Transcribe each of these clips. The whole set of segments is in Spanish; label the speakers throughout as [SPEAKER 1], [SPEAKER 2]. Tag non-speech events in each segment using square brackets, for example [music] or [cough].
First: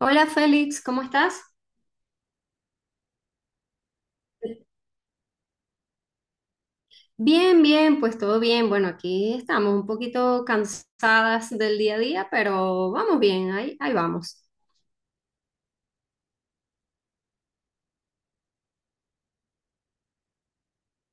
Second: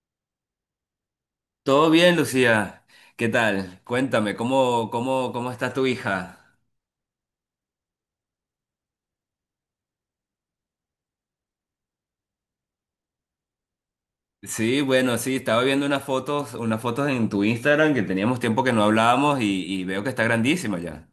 [SPEAKER 1] Hola Félix, ¿cómo estás?
[SPEAKER 2] Todo bien, Lucía. ¿Qué tal? Cuéntame, ¿cómo está tu hija?
[SPEAKER 1] Bien, bien, pues todo bien. Bueno, aquí estamos un poquito cansadas del día a día, pero vamos bien, ahí vamos.
[SPEAKER 2] Sí, bueno, sí, estaba viendo unas fotos en tu Instagram que teníamos tiempo que no hablábamos y veo que está grandísima ya.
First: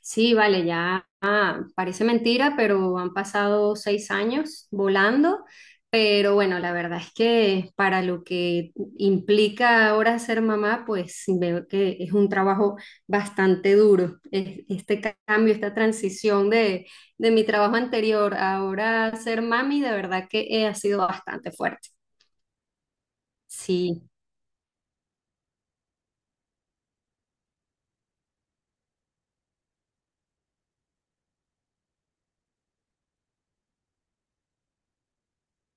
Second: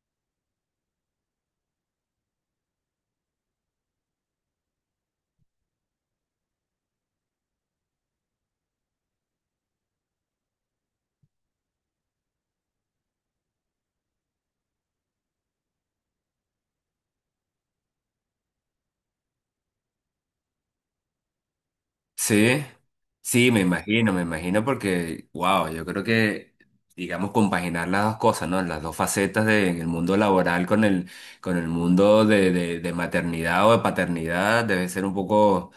[SPEAKER 1] Sí, vale, ya, parece mentira, pero han pasado 6 años volando. Pero bueno, la verdad es que para lo que implica ahora ser mamá, pues veo que es un trabajo bastante duro. Este cambio, esta transición de mi trabajo anterior a ahora ser mami, de verdad que ha sido bastante fuerte.
[SPEAKER 2] Sí, sí,
[SPEAKER 1] Sí.
[SPEAKER 2] me imagino porque, wow, yo creo que, digamos, compaginar las dos cosas, ¿no? Las dos facetas de, en el mundo laboral con el mundo de maternidad o de paternidad debe ser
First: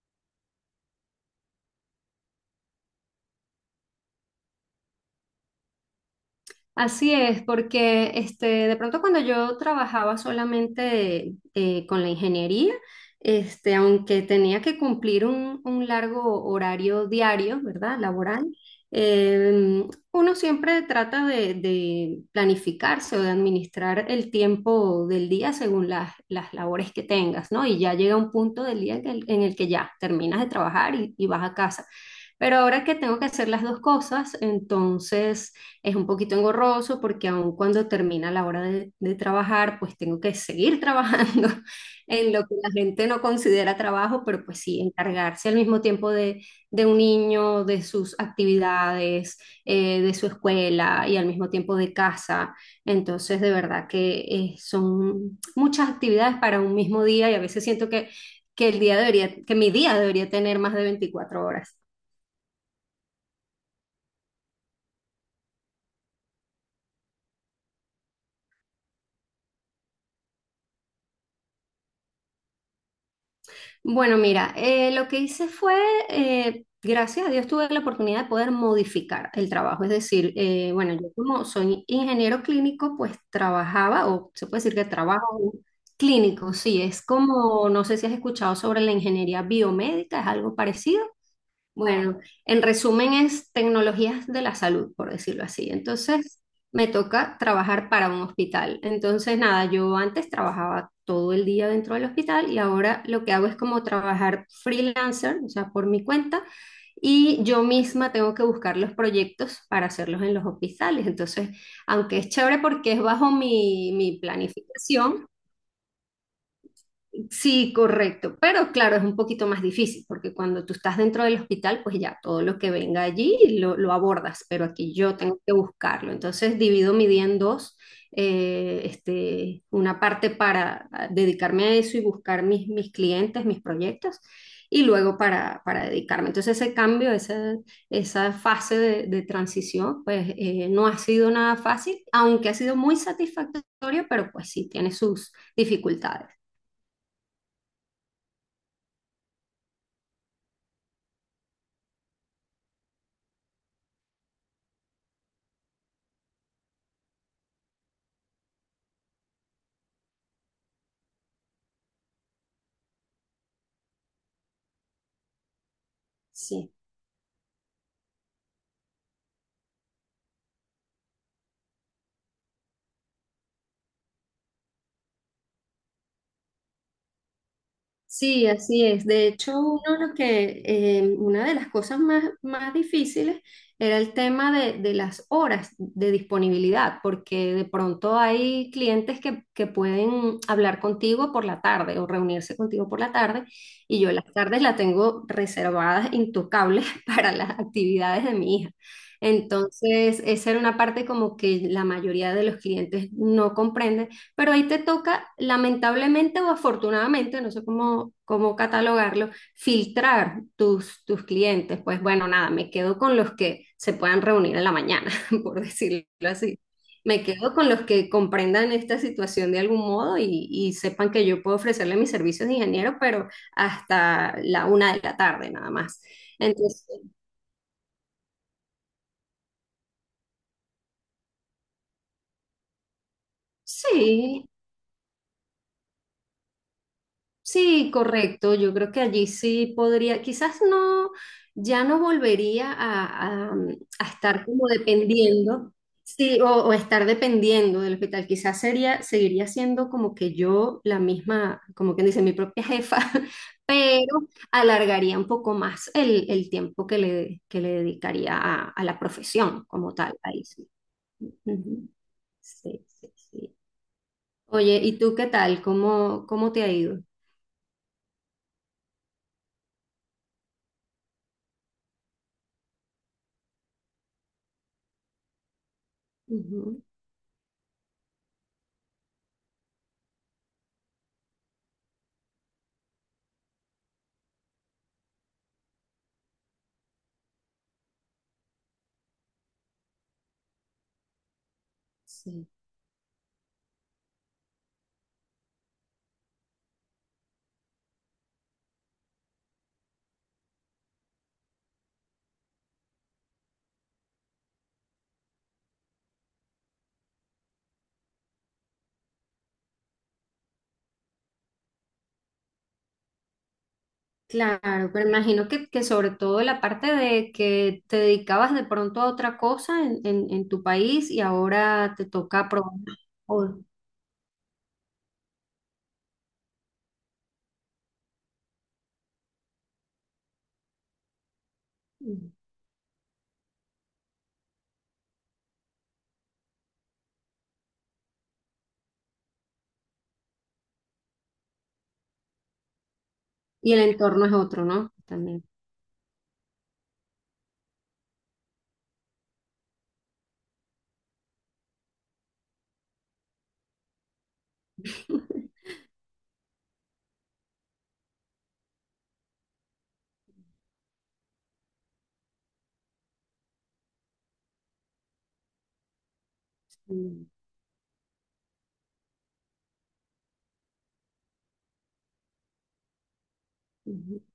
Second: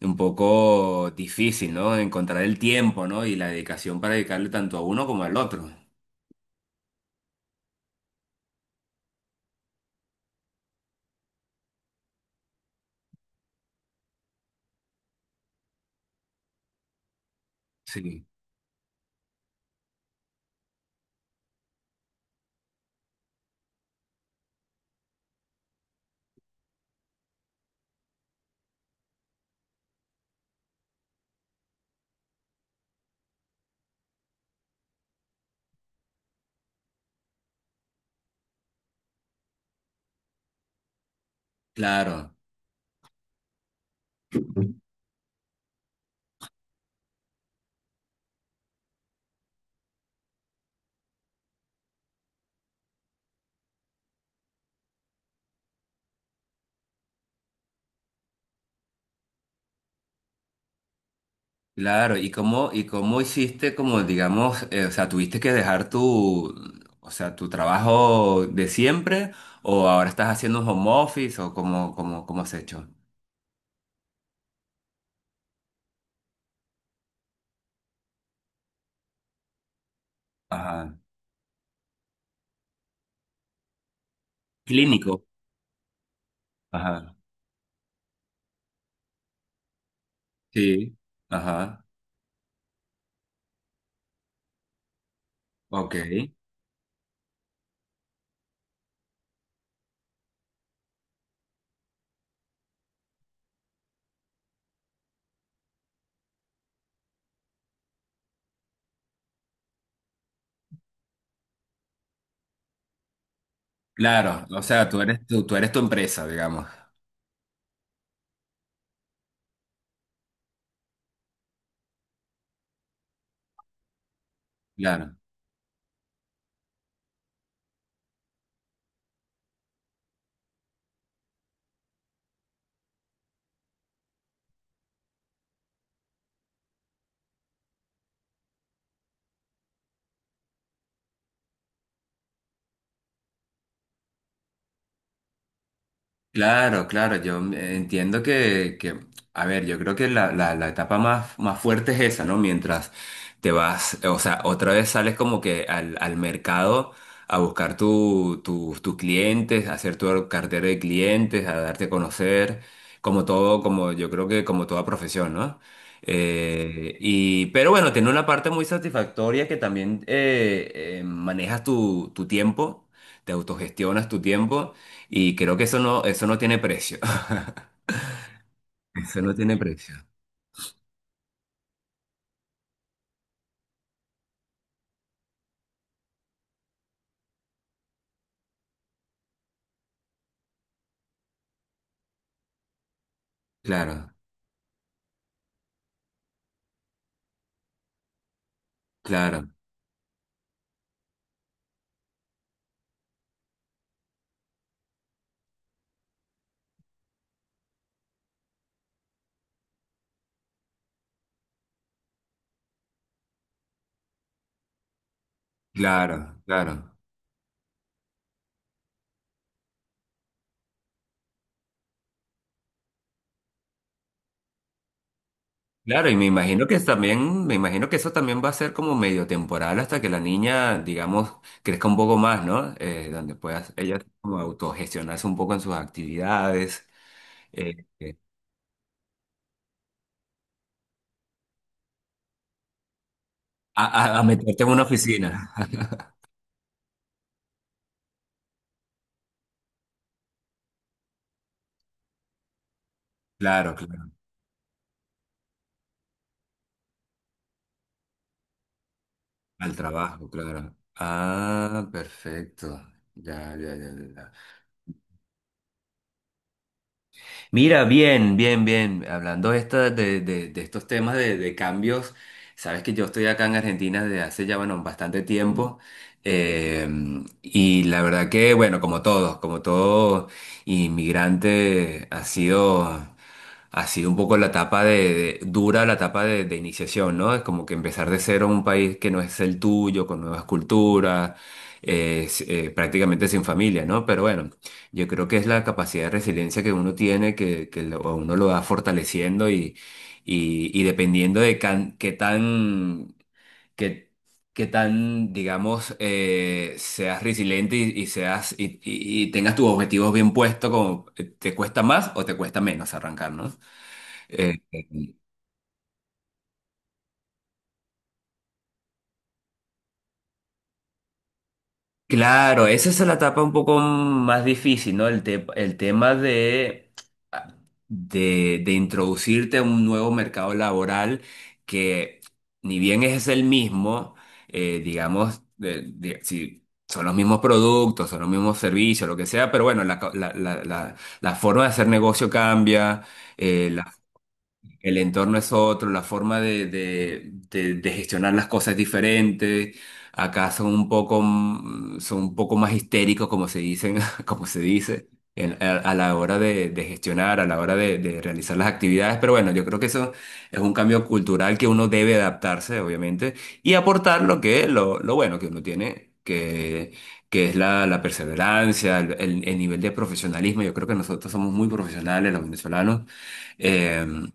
[SPEAKER 2] un poco difícil, ¿no? Encontrar el tiempo, ¿no? Y la dedicación para dedicarle tanto a uno como al otro.
[SPEAKER 1] Así es, porque de pronto cuando yo trabajaba solamente con la ingeniería, aunque tenía que cumplir un largo horario diario, ¿verdad?
[SPEAKER 2] Sí.
[SPEAKER 1] Laboral, eh, uno siempre trata de planificarse o de administrar el tiempo del día según las labores que tengas, ¿no? Y ya llega un punto del día en el que ya terminas de trabajar y vas a casa. Pero ahora que tengo que hacer las dos cosas, entonces es un poquito engorroso porque aun cuando termina la hora de trabajar, pues tengo que seguir trabajando [laughs] en
[SPEAKER 2] Claro,
[SPEAKER 1] lo que la gente no considera trabajo, pero pues sí, encargarse al mismo tiempo de un niño, de sus actividades, de su escuela y al mismo tiempo de casa. Entonces, de verdad que son muchas actividades para un mismo día y a veces siento que el día debería, que mi día debería tener más de 24 horas.
[SPEAKER 2] claro. ¿Y cómo hiciste, como digamos, o sea, tuviste que dejar tu, o sea, tu trabajo de siempre o ahora estás haciendo un home office o cómo has hecho?
[SPEAKER 1] Bueno, mira, lo que hice fue, gracias a Dios tuve la oportunidad de poder modificar el trabajo. Es decir, bueno,
[SPEAKER 2] Ajá.
[SPEAKER 1] yo como soy ingeniero clínico, pues trabajaba, o se puede decir que
[SPEAKER 2] Clínico.
[SPEAKER 1] trabajo clínico, sí, es
[SPEAKER 2] Ajá.
[SPEAKER 1] como, no sé si has escuchado sobre la ingeniería biomédica, es algo
[SPEAKER 2] Sí.
[SPEAKER 1] parecido.
[SPEAKER 2] Ajá.
[SPEAKER 1] Bueno, en resumen es tecnologías de la salud, por decirlo así.
[SPEAKER 2] Ok.
[SPEAKER 1] Entonces, me toca trabajar para un hospital. Entonces, nada, yo antes trabajaba todo el día dentro del hospital y ahora lo que hago es como trabajar freelancer, o sea, por mi cuenta, y yo misma tengo que buscar los proyectos para hacerlos en los hospitales. Entonces, aunque es chévere porque es bajo mi
[SPEAKER 2] Claro. O sea, tú eres,
[SPEAKER 1] planificación,
[SPEAKER 2] tú eres tu empresa, digamos.
[SPEAKER 1] sí, correcto, pero claro, es un poquito más difícil porque cuando tú estás dentro del hospital, pues ya todo lo que venga allí lo abordas, pero aquí
[SPEAKER 2] Claro.
[SPEAKER 1] yo tengo que buscarlo. Entonces divido mi día en dos, una parte para dedicarme a eso y buscar mis clientes, mis proyectos, y luego para dedicarme. Entonces ese cambio, esa fase de transición, pues no ha sido nada fácil, aunque ha sido muy satisfactorio, pero pues sí, tiene sus dificultades.
[SPEAKER 2] Claro, claro, yo entiendo que, a ver, yo creo que la, la etapa más, más fuerte es esa, ¿no? Mientras te vas, o sea, otra vez sales como que al, al mercado a buscar tu, tus clientes, a hacer tu cartera de clientes, a darte a conocer, como todo, como yo creo que como toda profesión, ¿no?
[SPEAKER 1] Sí.
[SPEAKER 2] Pero bueno, tiene una parte muy satisfactoria que también manejas tu, tu tiempo, te autogestionas tu tiempo. Y creo que eso no tiene precio. [laughs]
[SPEAKER 1] Sí, así es.
[SPEAKER 2] Eso
[SPEAKER 1] De
[SPEAKER 2] no tiene
[SPEAKER 1] hecho, uno
[SPEAKER 2] precio.
[SPEAKER 1] una de las cosas más difíciles era el tema de las horas de disponibilidad, porque de pronto hay clientes que pueden hablar contigo por la tarde o reunirse contigo por la tarde, y yo
[SPEAKER 2] Claro,
[SPEAKER 1] las tardes las tengo reservadas, intocables [laughs] para las actividades de mi hija.
[SPEAKER 2] claro,
[SPEAKER 1] Entonces, esa era una parte como que la mayoría de los clientes no comprenden, pero ahí te toca, lamentablemente o afortunadamente, no sé cómo catalogarlo, filtrar tus clientes. Pues bueno, nada, me quedo con los que se puedan reunir en la mañana, [laughs] por decirlo
[SPEAKER 2] claro,
[SPEAKER 1] así.
[SPEAKER 2] claro.
[SPEAKER 1] Me quedo con los que comprendan esta situación de algún modo y sepan que yo puedo ofrecerle mis servicios de ingeniero, pero hasta la una de la tarde nada más.
[SPEAKER 2] Claro, y me imagino que
[SPEAKER 1] Entonces,
[SPEAKER 2] también, me imagino que eso también va a ser como medio temporal hasta que la niña, digamos, crezca un poco más, ¿no? Donde pueda ella como
[SPEAKER 1] sí,
[SPEAKER 2] autogestionarse un poco en sus actividades, eh,
[SPEAKER 1] sí,
[SPEAKER 2] eh,
[SPEAKER 1] correcto. Yo creo que allí sí podría, quizás no, ya no volvería a, a- mm,
[SPEAKER 2] a,
[SPEAKER 1] a
[SPEAKER 2] a
[SPEAKER 1] estar
[SPEAKER 2] meterte
[SPEAKER 1] como
[SPEAKER 2] en una oficina.
[SPEAKER 1] dependiendo,
[SPEAKER 2] [laughs]
[SPEAKER 1] sí, o estar dependiendo del hospital. Quizás sería, seguiría siendo como que yo la misma, como quien dice, mi propia jefa, [laughs]
[SPEAKER 2] Claro, claro,
[SPEAKER 1] pero alargaría un poco más el tiempo que le dedicaría a la profesión
[SPEAKER 2] al
[SPEAKER 1] como tal.
[SPEAKER 2] trabajo,
[SPEAKER 1] Ahí sí.
[SPEAKER 2] claro. Ah,
[SPEAKER 1] Ujú. Sí,
[SPEAKER 2] perfecto.
[SPEAKER 1] sí, sí.
[SPEAKER 2] Ya, ya, ya, ya. Ya.
[SPEAKER 1] Oye, ¿y tú qué tal? ¿Cómo te ha ido?
[SPEAKER 2] Mira, bien, bien, bien. Hablando esta de, de estos temas de cambios, sabes que yo estoy acá en Argentina desde hace ya, bueno, bastante tiempo.
[SPEAKER 1] Ujú.
[SPEAKER 2] eh, y la verdad que, bueno, como todos, como todo inmigrante, ha sido un poco la etapa de, dura, la etapa de iniciación, ¿no? Es como que empezar de cero en un país que no es el tuyo, con nuevas culturas,
[SPEAKER 1] Sí,
[SPEAKER 2] prácticamente sin familia, ¿no? Pero bueno, yo creo que es la capacidad de resiliencia que uno tiene, que uno lo va fortaleciendo y dependiendo qué tan... qué- qué tan, digamos, seas resiliente y tengas tus objetivos bien puestos, como te cuesta más o te cuesta menos arrancar, ¿no? Eh,
[SPEAKER 1] claro, pero
[SPEAKER 2] eh,
[SPEAKER 1] imagino que sobre todo la parte de que te dedicabas de pronto a otra cosa en, en tu país y ahora te toca
[SPEAKER 2] claro,
[SPEAKER 1] probar.
[SPEAKER 2] esa es la etapa un
[SPEAKER 1] o-
[SPEAKER 2] poco más difícil, ¿no? El, el tema de, ah, de introducirte a un nuevo mercado laboral que, ni bien es el mismo, digamos, si son los mismos productos, son los mismos servicios, lo que sea, pero bueno, la, la, la forma de hacer negocio cambia.
[SPEAKER 1] Y el entorno es otro, ¿no?
[SPEAKER 2] El entorno
[SPEAKER 1] También.
[SPEAKER 2] es otro, la forma de, de gestionar las cosas es diferente. Acá son un poco, son un poco más histéricos, como se dicen, [laughs] como se dice,
[SPEAKER 1] [laughs]
[SPEAKER 2] a la hora de gestionar, a la hora de realizar las actividades. Pero bueno, yo creo que eso es un cambio cultural que uno debe adaptarse, obviamente, y aportar lo que, lo bueno que uno tiene,
[SPEAKER 1] Mm,
[SPEAKER 2] que es la, la perseverancia, el nivel de profesionalismo. Yo creo que nosotros somos muy profesionales, los venezolanos.
[SPEAKER 1] ujú.
[SPEAKER 2] Em,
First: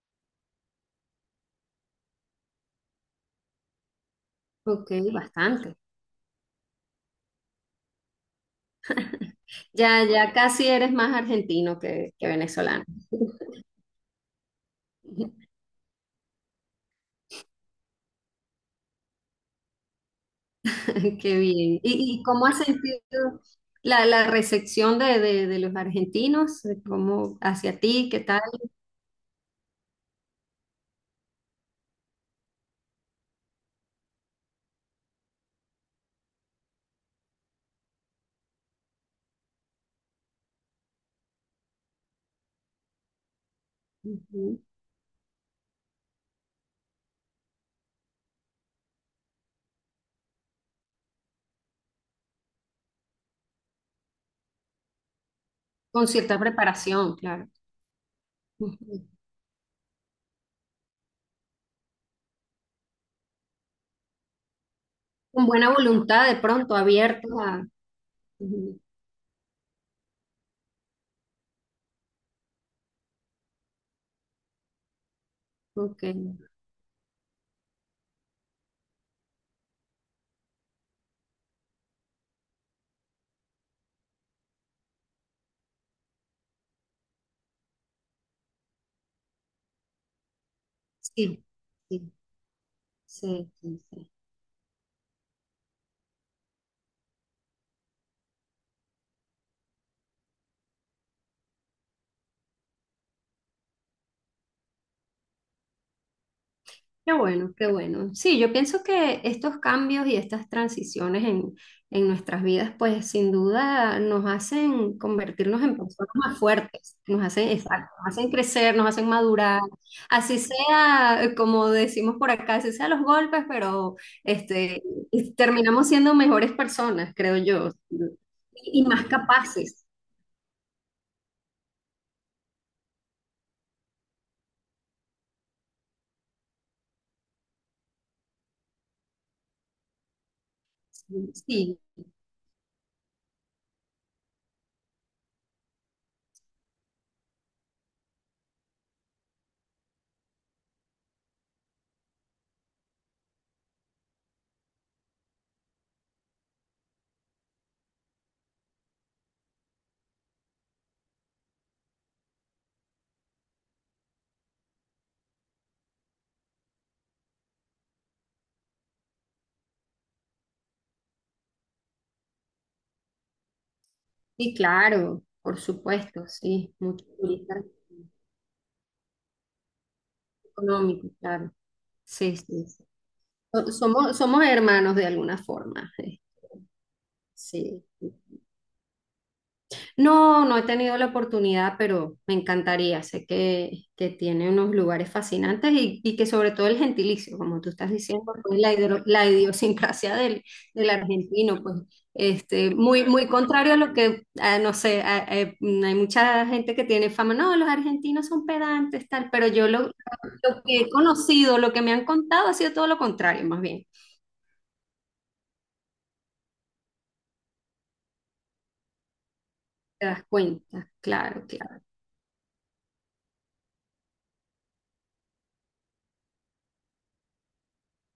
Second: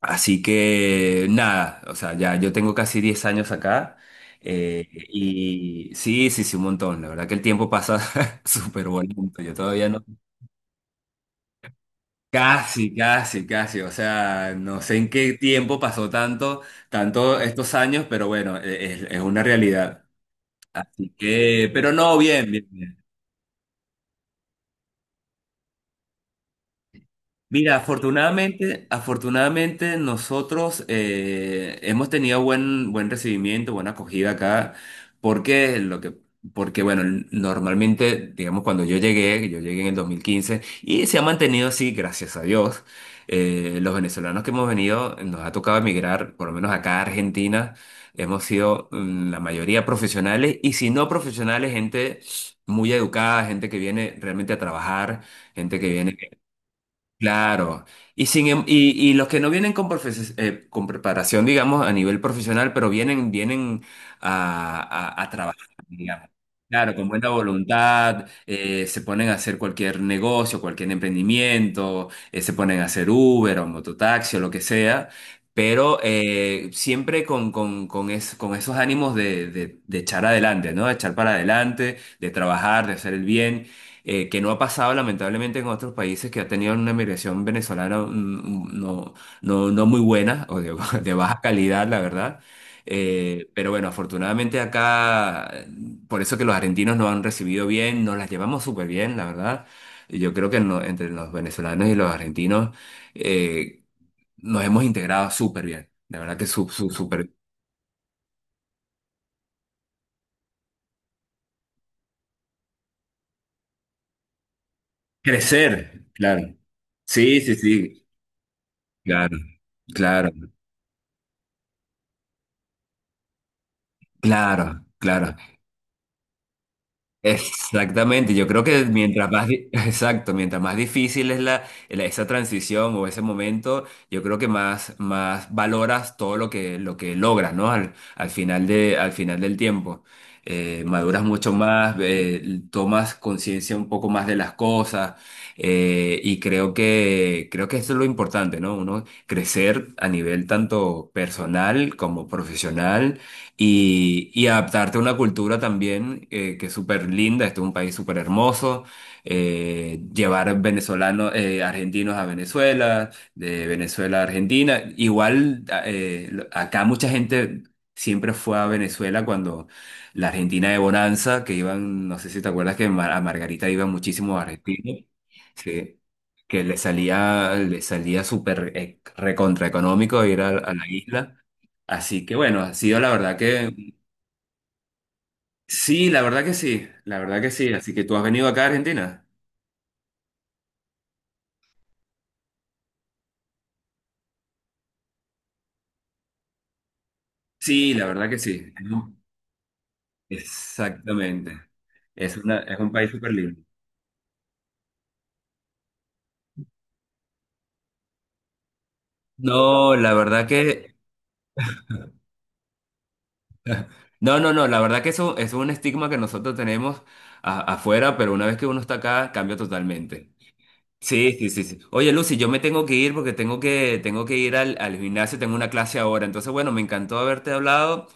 [SPEAKER 2] Así que nada, o sea, ya yo tengo casi 10 años acá
[SPEAKER 1] Ok, bastante.
[SPEAKER 2] y sí, sí, sí, un montón. La verdad que el tiempo pasa [laughs] súper bonito. Yo todavía
[SPEAKER 1] Ya,
[SPEAKER 2] no.
[SPEAKER 1] ya casi eres más argentino que venezolano.
[SPEAKER 2] Casi, casi, casi. O sea, no sé en qué
[SPEAKER 1] [laughs]
[SPEAKER 2] tiempo pasó tanto, tanto estos años, pero bueno, es una realidad. Así
[SPEAKER 1] Qué
[SPEAKER 2] que,
[SPEAKER 1] bien.
[SPEAKER 2] pero
[SPEAKER 1] ¿Y,
[SPEAKER 2] no,
[SPEAKER 1] y cómo
[SPEAKER 2] bien,
[SPEAKER 1] has
[SPEAKER 2] bien.
[SPEAKER 1] sentido la recepción de los argentinos? ¿Cómo
[SPEAKER 2] Mira,
[SPEAKER 1] hacia ti? ¿Qué tal?
[SPEAKER 2] afortunadamente, afortunadamente nosotros hemos tenido buen, buen recibimiento, buena acogida acá, porque lo que, porque bueno, normalmente, digamos, cuando yo llegué en el 2015, y se ha mantenido así, gracias a Dios. Los venezolanos que
[SPEAKER 1] Ujú.
[SPEAKER 2] hemos venido, nos ha tocado emigrar, por lo menos acá a Argentina, hemos sido la mayoría profesionales y si no profesionales, gente muy educada, gente que viene realmente a trabajar, gente que
[SPEAKER 1] Con
[SPEAKER 2] viene.
[SPEAKER 1] cierta preparación, claro.
[SPEAKER 2] Claro, y, sin, em-
[SPEAKER 1] Ujú.
[SPEAKER 2] y los que no vienen con, con preparación, digamos, a nivel profesional, pero vienen, vienen a, a
[SPEAKER 1] Con
[SPEAKER 2] trabajar,
[SPEAKER 1] buena voluntad,
[SPEAKER 2] digamos.
[SPEAKER 1] de pronto,
[SPEAKER 2] Claro, con buena
[SPEAKER 1] abierto a.
[SPEAKER 2] voluntad,
[SPEAKER 1] Ujú,
[SPEAKER 2] se ponen a hacer cualquier negocio, cualquier emprendimiento, se ponen a hacer Uber o mototaxi o lo que sea, pero
[SPEAKER 1] ok,
[SPEAKER 2] siempre con, con esos ánimos de, de echar adelante, ¿no? De echar para adelante, de trabajar, de hacer el bien. Que no ha pasado lamentablemente en otros países que ha tenido una migración venezolana, no, no, no muy buena o de, [laughs] de baja
[SPEAKER 1] sí,
[SPEAKER 2] calidad, la
[SPEAKER 1] sí,
[SPEAKER 2] verdad.
[SPEAKER 1] sí,
[SPEAKER 2] Pero
[SPEAKER 1] sí.
[SPEAKER 2] bueno,
[SPEAKER 1] Sí.
[SPEAKER 2] afortunadamente acá, por eso que los argentinos nos han recibido bien, nos las llevamos súper bien, la verdad. Y yo creo que entre los venezolanos y los argentinos eh, nos hemos integrado súper bien. La verdad que su,
[SPEAKER 1] Qué
[SPEAKER 2] súper...
[SPEAKER 1] bueno, qué bueno. Sí, yo pienso que estos cambios y estas transiciones en, nuestras vidas, pues sin duda nos hacen convertirnos en
[SPEAKER 2] Crecer,
[SPEAKER 1] personas más
[SPEAKER 2] claro.
[SPEAKER 1] fuertes, nos
[SPEAKER 2] Sí,
[SPEAKER 1] hacen,
[SPEAKER 2] sí,
[SPEAKER 1] exacto,
[SPEAKER 2] sí,
[SPEAKER 1] nos hacen crecer, nos hacen
[SPEAKER 2] claro,
[SPEAKER 1] madurar,
[SPEAKER 2] claro.
[SPEAKER 1] así sea, como decimos por acá, así sea los golpes, pero este,
[SPEAKER 2] Claro,
[SPEAKER 1] y
[SPEAKER 2] claro.
[SPEAKER 1] terminamos siendo mejores personas, creo yo,
[SPEAKER 2] Exactamente, yo creo
[SPEAKER 1] y,
[SPEAKER 2] que
[SPEAKER 1] y más
[SPEAKER 2] mientras más, [laughs]
[SPEAKER 1] capaces.
[SPEAKER 2] exacto, mientras más difícil es la, esa transición o ese momento, yo creo que más, más valoras todo lo que logras, ¿no? Al, al final de, al final del tiempo. Maduras
[SPEAKER 1] Sí,
[SPEAKER 2] mucho
[SPEAKER 1] sí,
[SPEAKER 2] más, tomas conciencia un poco más de las cosas, y creo que eso es lo importante, ¿no? Uno crecer a nivel tanto personal como profesional y adaptarte a una cultura también que es súper linda, este es un país súper hermoso, llevar venezolanos, argentinos a Venezuela, de Venezuela a Argentina, igual acá mucha gente siempre fue a Venezuela cuando la Argentina de Bonanza, que iban, no sé si te acuerdas que a Margarita iban muchísimos
[SPEAKER 1] sí,
[SPEAKER 2] argentinos,
[SPEAKER 1] claro, por
[SPEAKER 2] sí,
[SPEAKER 1] supuesto,
[SPEAKER 2] que
[SPEAKER 1] sí, mucho económico,
[SPEAKER 2] le salía súper recontra económico ir a la isla.
[SPEAKER 1] claro.
[SPEAKER 2] Así que
[SPEAKER 1] Sí,
[SPEAKER 2] bueno,
[SPEAKER 1] sí.
[SPEAKER 2] ha
[SPEAKER 1] Sí.
[SPEAKER 2] sido la verdad
[SPEAKER 1] So-
[SPEAKER 2] que
[SPEAKER 1] Somos, somos hermanos de alguna forma.
[SPEAKER 2] sí, la verdad que sí, la verdad que sí.
[SPEAKER 1] Sí.
[SPEAKER 2] Así que tú has venido acá a Argentina.
[SPEAKER 1] No, no he tenido la oportunidad, pero me encantaría. Sé que tiene unos lugares fascinantes y que sobre todo el gentilicio, como tú estás
[SPEAKER 2] Sí, la
[SPEAKER 1] diciendo,
[SPEAKER 2] verdad que
[SPEAKER 1] pues,
[SPEAKER 2] sí.
[SPEAKER 1] la, hidro-
[SPEAKER 2] ¿No?
[SPEAKER 1] la idiosincrasia del
[SPEAKER 2] Exactamente.
[SPEAKER 1] argentino, pues
[SPEAKER 2] Es una, es un
[SPEAKER 1] muy,
[SPEAKER 2] país
[SPEAKER 1] muy
[SPEAKER 2] súper libre.
[SPEAKER 1] contrario a lo que, no sé, hay mucha gente que tiene fama, no, los argentinos son pedantes, tal, pero yo lo,
[SPEAKER 2] No, la verdad
[SPEAKER 1] lo que he
[SPEAKER 2] que,
[SPEAKER 1] conocido, lo que me han contado ha sido todo lo contrario, más bien.
[SPEAKER 2] no, no, no, la verdad que eso es un estigma que nosotros tenemos afuera, pero una vez que uno está acá, cambia
[SPEAKER 1] Te das
[SPEAKER 2] totalmente.
[SPEAKER 1] cuenta,
[SPEAKER 2] Sí,
[SPEAKER 1] claro,
[SPEAKER 2] sí, sí, sí.
[SPEAKER 1] claro.
[SPEAKER 2] Oye, Lucy, yo me tengo que ir porque tengo que ir al, al gimnasio, tengo una clase ahora. Entonces, bueno, me encantó haberte hablado.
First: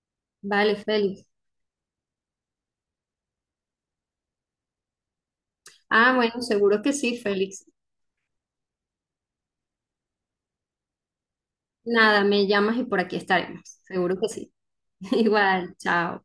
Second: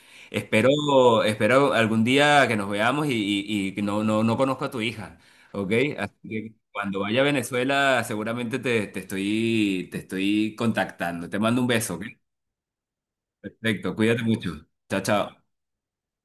[SPEAKER 1] Vale,
[SPEAKER 2] Espero,
[SPEAKER 1] Félix.
[SPEAKER 2] espero algún día que nos veamos y que no, no, no conozco a tu hija, ¿ok?
[SPEAKER 1] Ah,
[SPEAKER 2] Así
[SPEAKER 1] bueno,
[SPEAKER 2] que
[SPEAKER 1] seguro que
[SPEAKER 2] cuando
[SPEAKER 1] sí,
[SPEAKER 2] vaya a
[SPEAKER 1] Félix.
[SPEAKER 2] Venezuela, seguramente te, te estoy contactando. Te mando un beso, ¿ok?
[SPEAKER 1] Nada, me llamas y por aquí estaremos.
[SPEAKER 2] Perfecto,
[SPEAKER 1] Seguro
[SPEAKER 2] cuídate
[SPEAKER 1] que sí.
[SPEAKER 2] mucho. Chao,
[SPEAKER 1] [laughs]
[SPEAKER 2] chao.
[SPEAKER 1] Igual, chao.